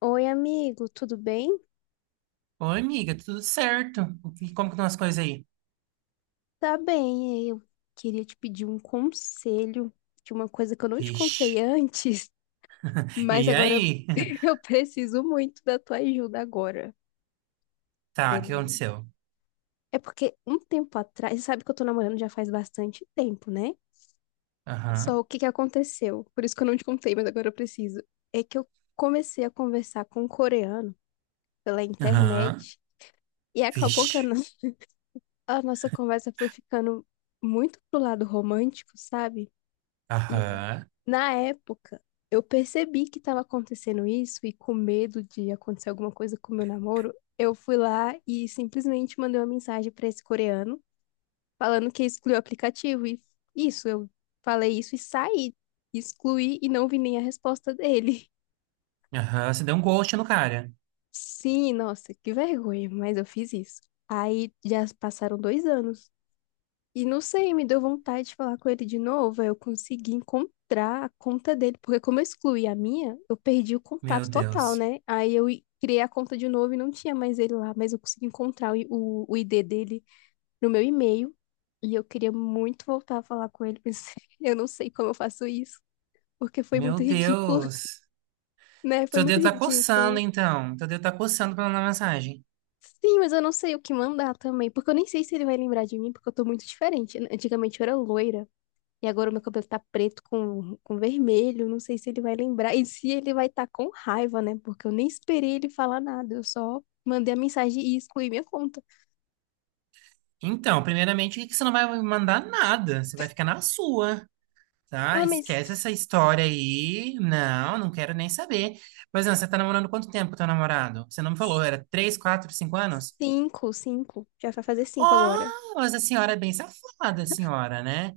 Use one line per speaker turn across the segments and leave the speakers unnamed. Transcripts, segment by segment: Oi, amigo, tudo bem?
Oi, amiga, tudo certo? Como que estão as coisas aí?
Tá bem, eu queria te pedir um conselho de uma coisa que eu não te contei
Vixe.
antes, mas
E
agora eu
aí?
eu preciso muito da tua ajuda agora.
Tá, o que
É
aconteceu?
é porque um tempo atrás, você sabe que eu tô namorando já faz bastante tempo, né? Só
Aham,
o que que aconteceu? Por isso que eu não te contei, mas agora eu preciso. É que eu comecei a conversar com um coreano pela
aham,
internet e acabou que a
vixe.
no- a nossa conversa foi ficando muito pro lado romântico, sabe? E
Aham,
na época, eu percebi que estava acontecendo isso e, com medo de acontecer alguma coisa com o meu namoro, eu fui lá e simplesmente mandei uma mensagem para esse coreano falando que excluiu o aplicativo e isso, eu falei isso e saí, excluí e não vi nem a resposta dele.
aham, você deu um ghost no cara.
Sim, nossa, que vergonha, mas eu fiz isso. Aí já passaram 2 anos. E não sei, me deu vontade de falar com ele de novo. Aí eu consegui encontrar a conta dele, porque como eu excluí a minha, eu perdi o
Meu
contato total,
Deus.
né? Aí eu criei a conta de novo e não tinha mais ele lá, mas eu consegui encontrar o ID dele no meu e-mail. E eu queria muito voltar a falar com ele, mas eu não sei como eu faço isso, porque foi
Meu
muito ridículo,
Deus.
né? Foi
Seu
muito
dedo tá coçando,
ridículo.
então. Seu dedo tá coçando pra mandar mensagem.
Sim, mas eu não sei o que mandar também, porque eu nem sei se ele vai lembrar de mim, porque eu tô muito diferente. Antigamente eu era loira. E agora o meu cabelo tá preto com vermelho, não sei se ele vai lembrar. E se ele vai estar com raiva, né? Porque eu nem esperei ele falar nada, eu só mandei a mensagem e excluí minha conta.
Então, primeiramente, que você não vai mandar nada. Você vai ficar na sua. Tá,
Ah, mas
esquece essa história aí. Não, não quero nem saber. Mas não, você tá namorando quanto tempo com teu namorado? Você não me falou, era 3, 4, 5 anos?
cinco, cinco. Já vai fazer cinco agora.
Oh, mas a senhora é bem safada, a senhora, né?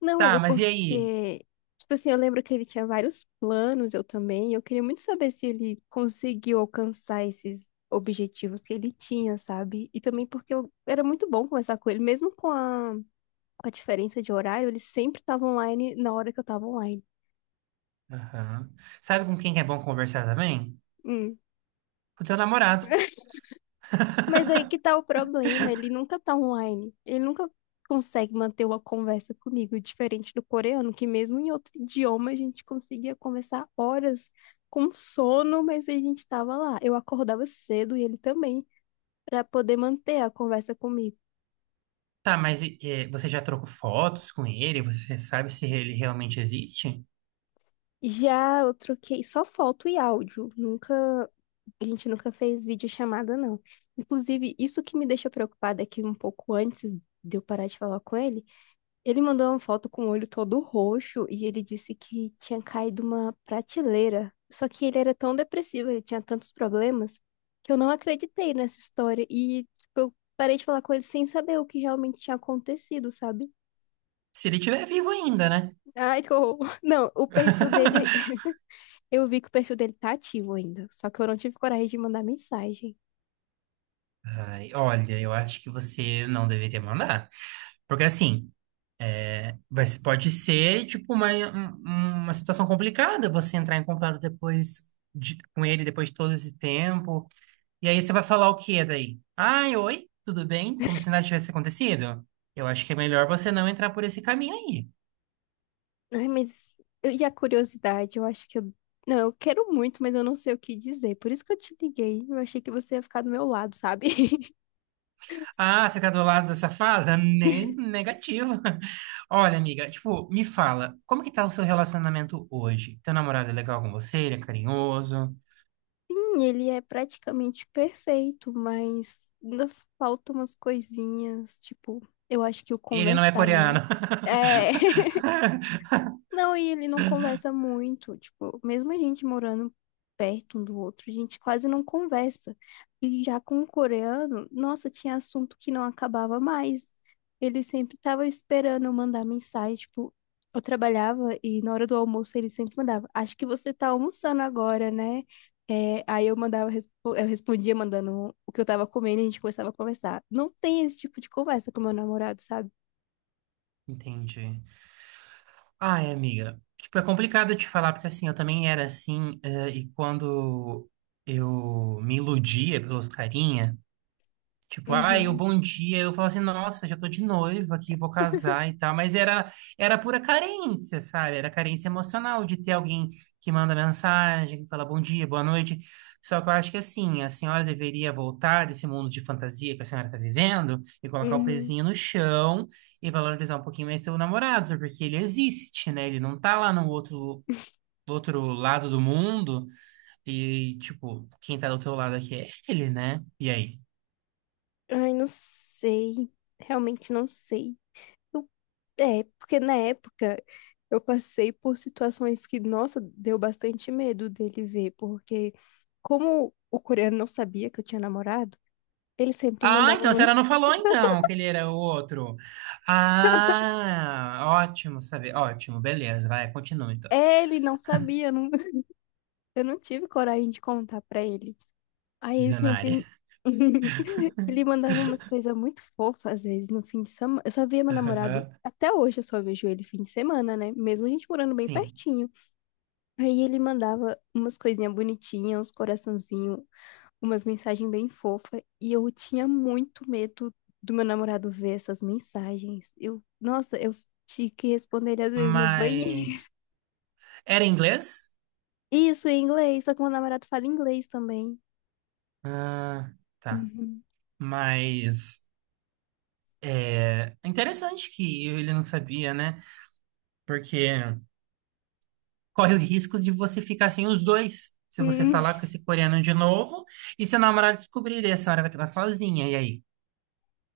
Não, mas
Tá,
é
mas e aí?
porque, tipo assim, eu lembro que ele tinha vários planos, eu também. E eu queria muito saber se ele conseguiu alcançar esses objetivos que ele tinha, sabe? E também porque eu era muito bom conversar com ele, mesmo com a diferença de horário, ele sempre tava online na hora que eu tava online.
Aham. Sabe com quem que é bom conversar também?
Hum.
Com o teu namorado.
Mas aí que tá o problema, ele nunca tá online. Ele nunca consegue manter uma conversa comigo, diferente do coreano, que mesmo em outro idioma a gente conseguia conversar horas com sono, mas a gente tava lá. Eu acordava cedo e ele também, pra poder manter a conversa comigo.
Tá, mas e você já trocou fotos com ele? Você sabe se ele realmente existe?
Já eu troquei só foto e áudio. Nunca, a gente nunca fez videochamada, não. Inclusive, isso que me deixa preocupada é que um pouco antes de eu parar de falar com ele, ele mandou uma foto com o olho todo roxo e ele disse que tinha caído uma prateleira. Só que ele era tão depressivo, ele tinha tantos problemas, que eu não acreditei nessa história. E tipo, eu parei de falar com ele sem saber o que realmente tinha acontecido, sabe?
Se ele estiver vivo ainda, né?
Ai, que horror. Não, o perfil dele, eu vi que o perfil dele tá ativo ainda, só que eu não tive coragem de mandar mensagem.
Ai, olha, eu acho que você não deveria mandar. Porque assim, vai pode ser tipo uma situação complicada você entrar em contato com ele depois de todo esse tempo. E aí você vai falar o quê daí? Ai, oi, tudo bem? Como se nada tivesse acontecido? Eu acho que é melhor você não entrar por esse caminho aí.
Ai, mas eu- e a curiosidade? Eu acho que eu. Não, eu quero muito, mas eu não sei o que dizer. Por isso que eu te liguei. Eu achei que você ia ficar do meu lado, sabe?
Ah, ficar do lado da safada? Nem negativo. Olha, amiga, tipo, me fala, como que tá o seu relacionamento hoje? Teu namorado é legal com você? Ele é carinhoso?
Sim, ele é praticamente perfeito, mas ainda faltam umas coisinhas. Tipo, eu acho que o
Ele não é
conversar
coreano.
mesmo. É. Não, e ele não conversa muito. Tipo, mesmo a gente morando perto um do outro, a gente quase não conversa. E já com o coreano, nossa, tinha assunto que não acabava mais. Ele sempre tava esperando eu mandar mensagem. Tipo, eu trabalhava e na hora do almoço ele sempre mandava: Acho que você tá almoçando agora, né? É, aí eu mandava, eu respondia mandando o que eu tava comendo e a gente começava a conversar. Não tem esse tipo de conversa com meu namorado, sabe?
Entendi. Ai, amiga. Tipo, é complicado te falar, porque assim, eu também era assim, e quando eu me iludia pelos carinha. Tipo, ai, o
Uhum,
bom dia. Eu falo assim, nossa, já tô de noiva aqui, vou casar e tal. Mas era pura carência, sabe? Era carência emocional de ter alguém que manda mensagem, que fala bom dia, boa noite. Só que eu acho que assim, a senhora deveria voltar desse mundo de fantasia que a senhora tá vivendo e colocar o
uhum.
pezinho no chão e valorizar um pouquinho mais seu namorado, porque ele existe, né? Ele não tá lá no outro, Do outro lado do mundo e, tipo, quem tá do teu lado aqui é ele, né? E aí?
Ai, não sei. Realmente não sei. Eu- é, porque na época eu passei por situações que, nossa, deu bastante medo dele ver, porque como o coreano não sabia que eu tinha namorado, ele sempre
Ah,
mandava
então a
umas.
senhora não falou então que ele era o outro. Ah, ótimo saber. Ótimo, beleza. Vai, continua então.
Ele não sabia, eu não, eu não tive coragem de contar pra ele. Aí ele
Visionária.
sempre. Ele mandava umas coisas muito fofas, às vezes, no fim de semana. Eu só via meu namorado, até hoje eu só vejo ele fim de semana, né? Mesmo a gente morando bem
Sim.
pertinho. Aí ele mandava umas coisinhas bonitinhas, uns coraçãozinho, umas mensagens bem fofas. E eu tinha muito medo do meu namorado ver essas mensagens. Eu, nossa, eu tinha que responder ele às vezes no banheiro.
Mas era inglês?
Isso, em inglês, só que meu namorado fala inglês também.
Ah, tá.
Uhum.
Mas é interessante que ele não sabia, né? Porque corre o risco de você ficar sem os dois. Se você
Hum,
falar com esse coreano de novo e seu namorado descobrir, daí a senhora vai ficar sozinha. E aí?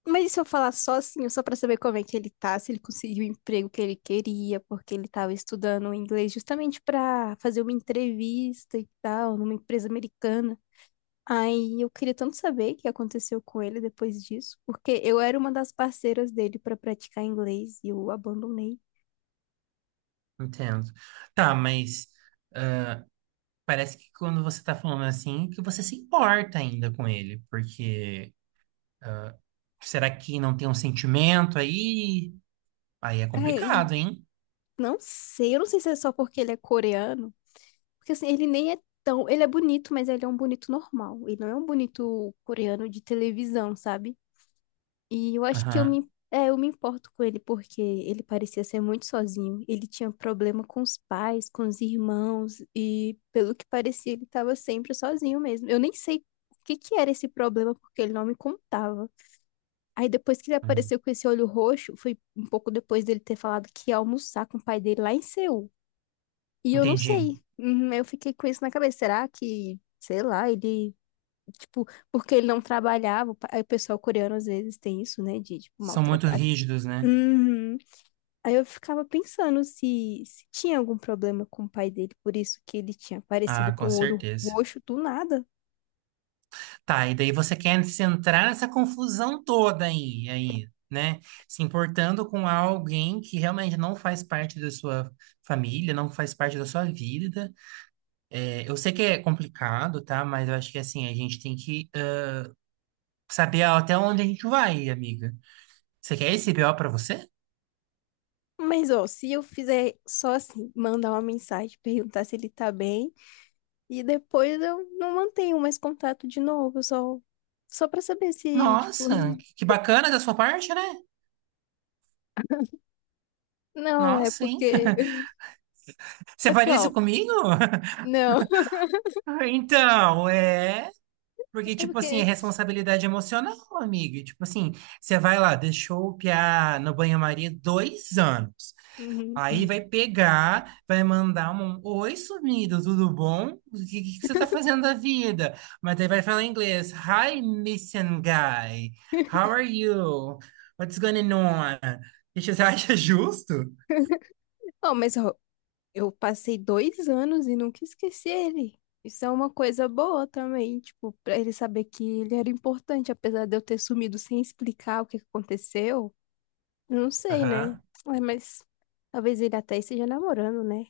mas e se eu falar só assim, só pra saber como é que ele tá, se ele conseguiu o emprego que ele queria, porque ele tava estudando inglês justamente pra fazer uma entrevista e tal, numa empresa americana. Aí eu queria tanto saber o que aconteceu com ele depois disso, porque eu era uma das parceiras dele pra praticar inglês e eu abandonei.
Entendo. Tá, mas parece que quando você tá falando assim, que você se importa ainda com ele, porque será que não tem um sentimento aí? Aí é
Ai,
complicado, hein?
não sei, eu não sei se é só porque ele é coreano, porque assim, ele nem é tão, ele é bonito, mas ele é um bonito normal, ele não é um bonito coreano de televisão, sabe? E eu acho que eu
Aham.
me, eu me importo com ele porque ele parecia ser muito sozinho. Ele tinha problema com os pais, com os irmãos e, pelo que parecia, ele estava sempre sozinho mesmo. Eu nem sei o que que era esse problema porque ele não me contava. Aí depois que ele
Hum.
apareceu com esse olho roxo, foi um pouco depois dele ter falado que ia almoçar com o pai dele lá em Seul. E eu não
Entendi.
sei. Uhum, eu fiquei com isso na cabeça. Será que, sei lá, ele. Tipo, porque ele não trabalhava. Aí o pessoal coreano às vezes tem isso, né? De, tipo,
São muito
maltratar.
rígidos, né?
Uhum. Aí eu ficava pensando se, se tinha algum problema com o pai dele, por isso que ele tinha aparecido
Ah,
com
com
o olho
certeza.
roxo do nada.
Tá, e daí você quer se entrar nessa confusão toda aí, né? Se importando com alguém que realmente não faz parte da sua família, não faz parte da sua vida. É, eu sei que é complicado, tá? Mas eu acho que assim, a gente tem que saber até onde a gente vai, amiga. Você quer esse BO pra você?
Mas, ó, se eu fizer só assim, mandar uma mensagem, perguntar se ele tá bem, e depois eu não mantenho mais contato de novo, eu só pra saber se, tipo,
Nossa, que bacana da sua parte, né?
não, é
Nossa, hein?
porque.
Você
É porque,
faria
ó,
isso comigo?
não,
Então, é. Porque,
é
tipo assim, é
porque.
responsabilidade emocional, amiga. Tipo assim, você vai lá, deixou o piá no banho-maria 2 anos.
Uhum.
Aí vai pegar, vai mandar um oi, sumido, tudo bom? O que, que você tá fazendo da vida? Mas aí vai falar em inglês. Hi, missing guy. How are you? What's going on? E você acha justo?
Ó, mas ó, eu passei 2 anos e nunca esqueci ele. Isso é uma coisa boa também, tipo, pra ele saber que ele era importante, apesar de eu ter sumido sem explicar o que que aconteceu. Eu não sei, né?
Aham.
Ai, mas talvez ele até esteja namorando, né?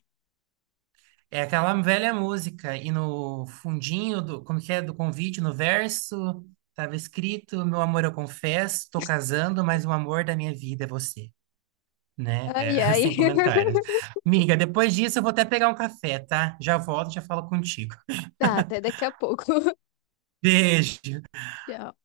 É aquela velha música. E no fundinho do, como que é, do convite, no verso, tava escrito: meu amor, eu confesso, tô casando, mas o amor da minha vida é você, né?
Ai,
É,
ai.
sem comentários. Miga, depois disso eu vou até pegar um café, tá? Já volto, já falo contigo.
Tá, até daqui a pouco.
Beijo.
Tchau.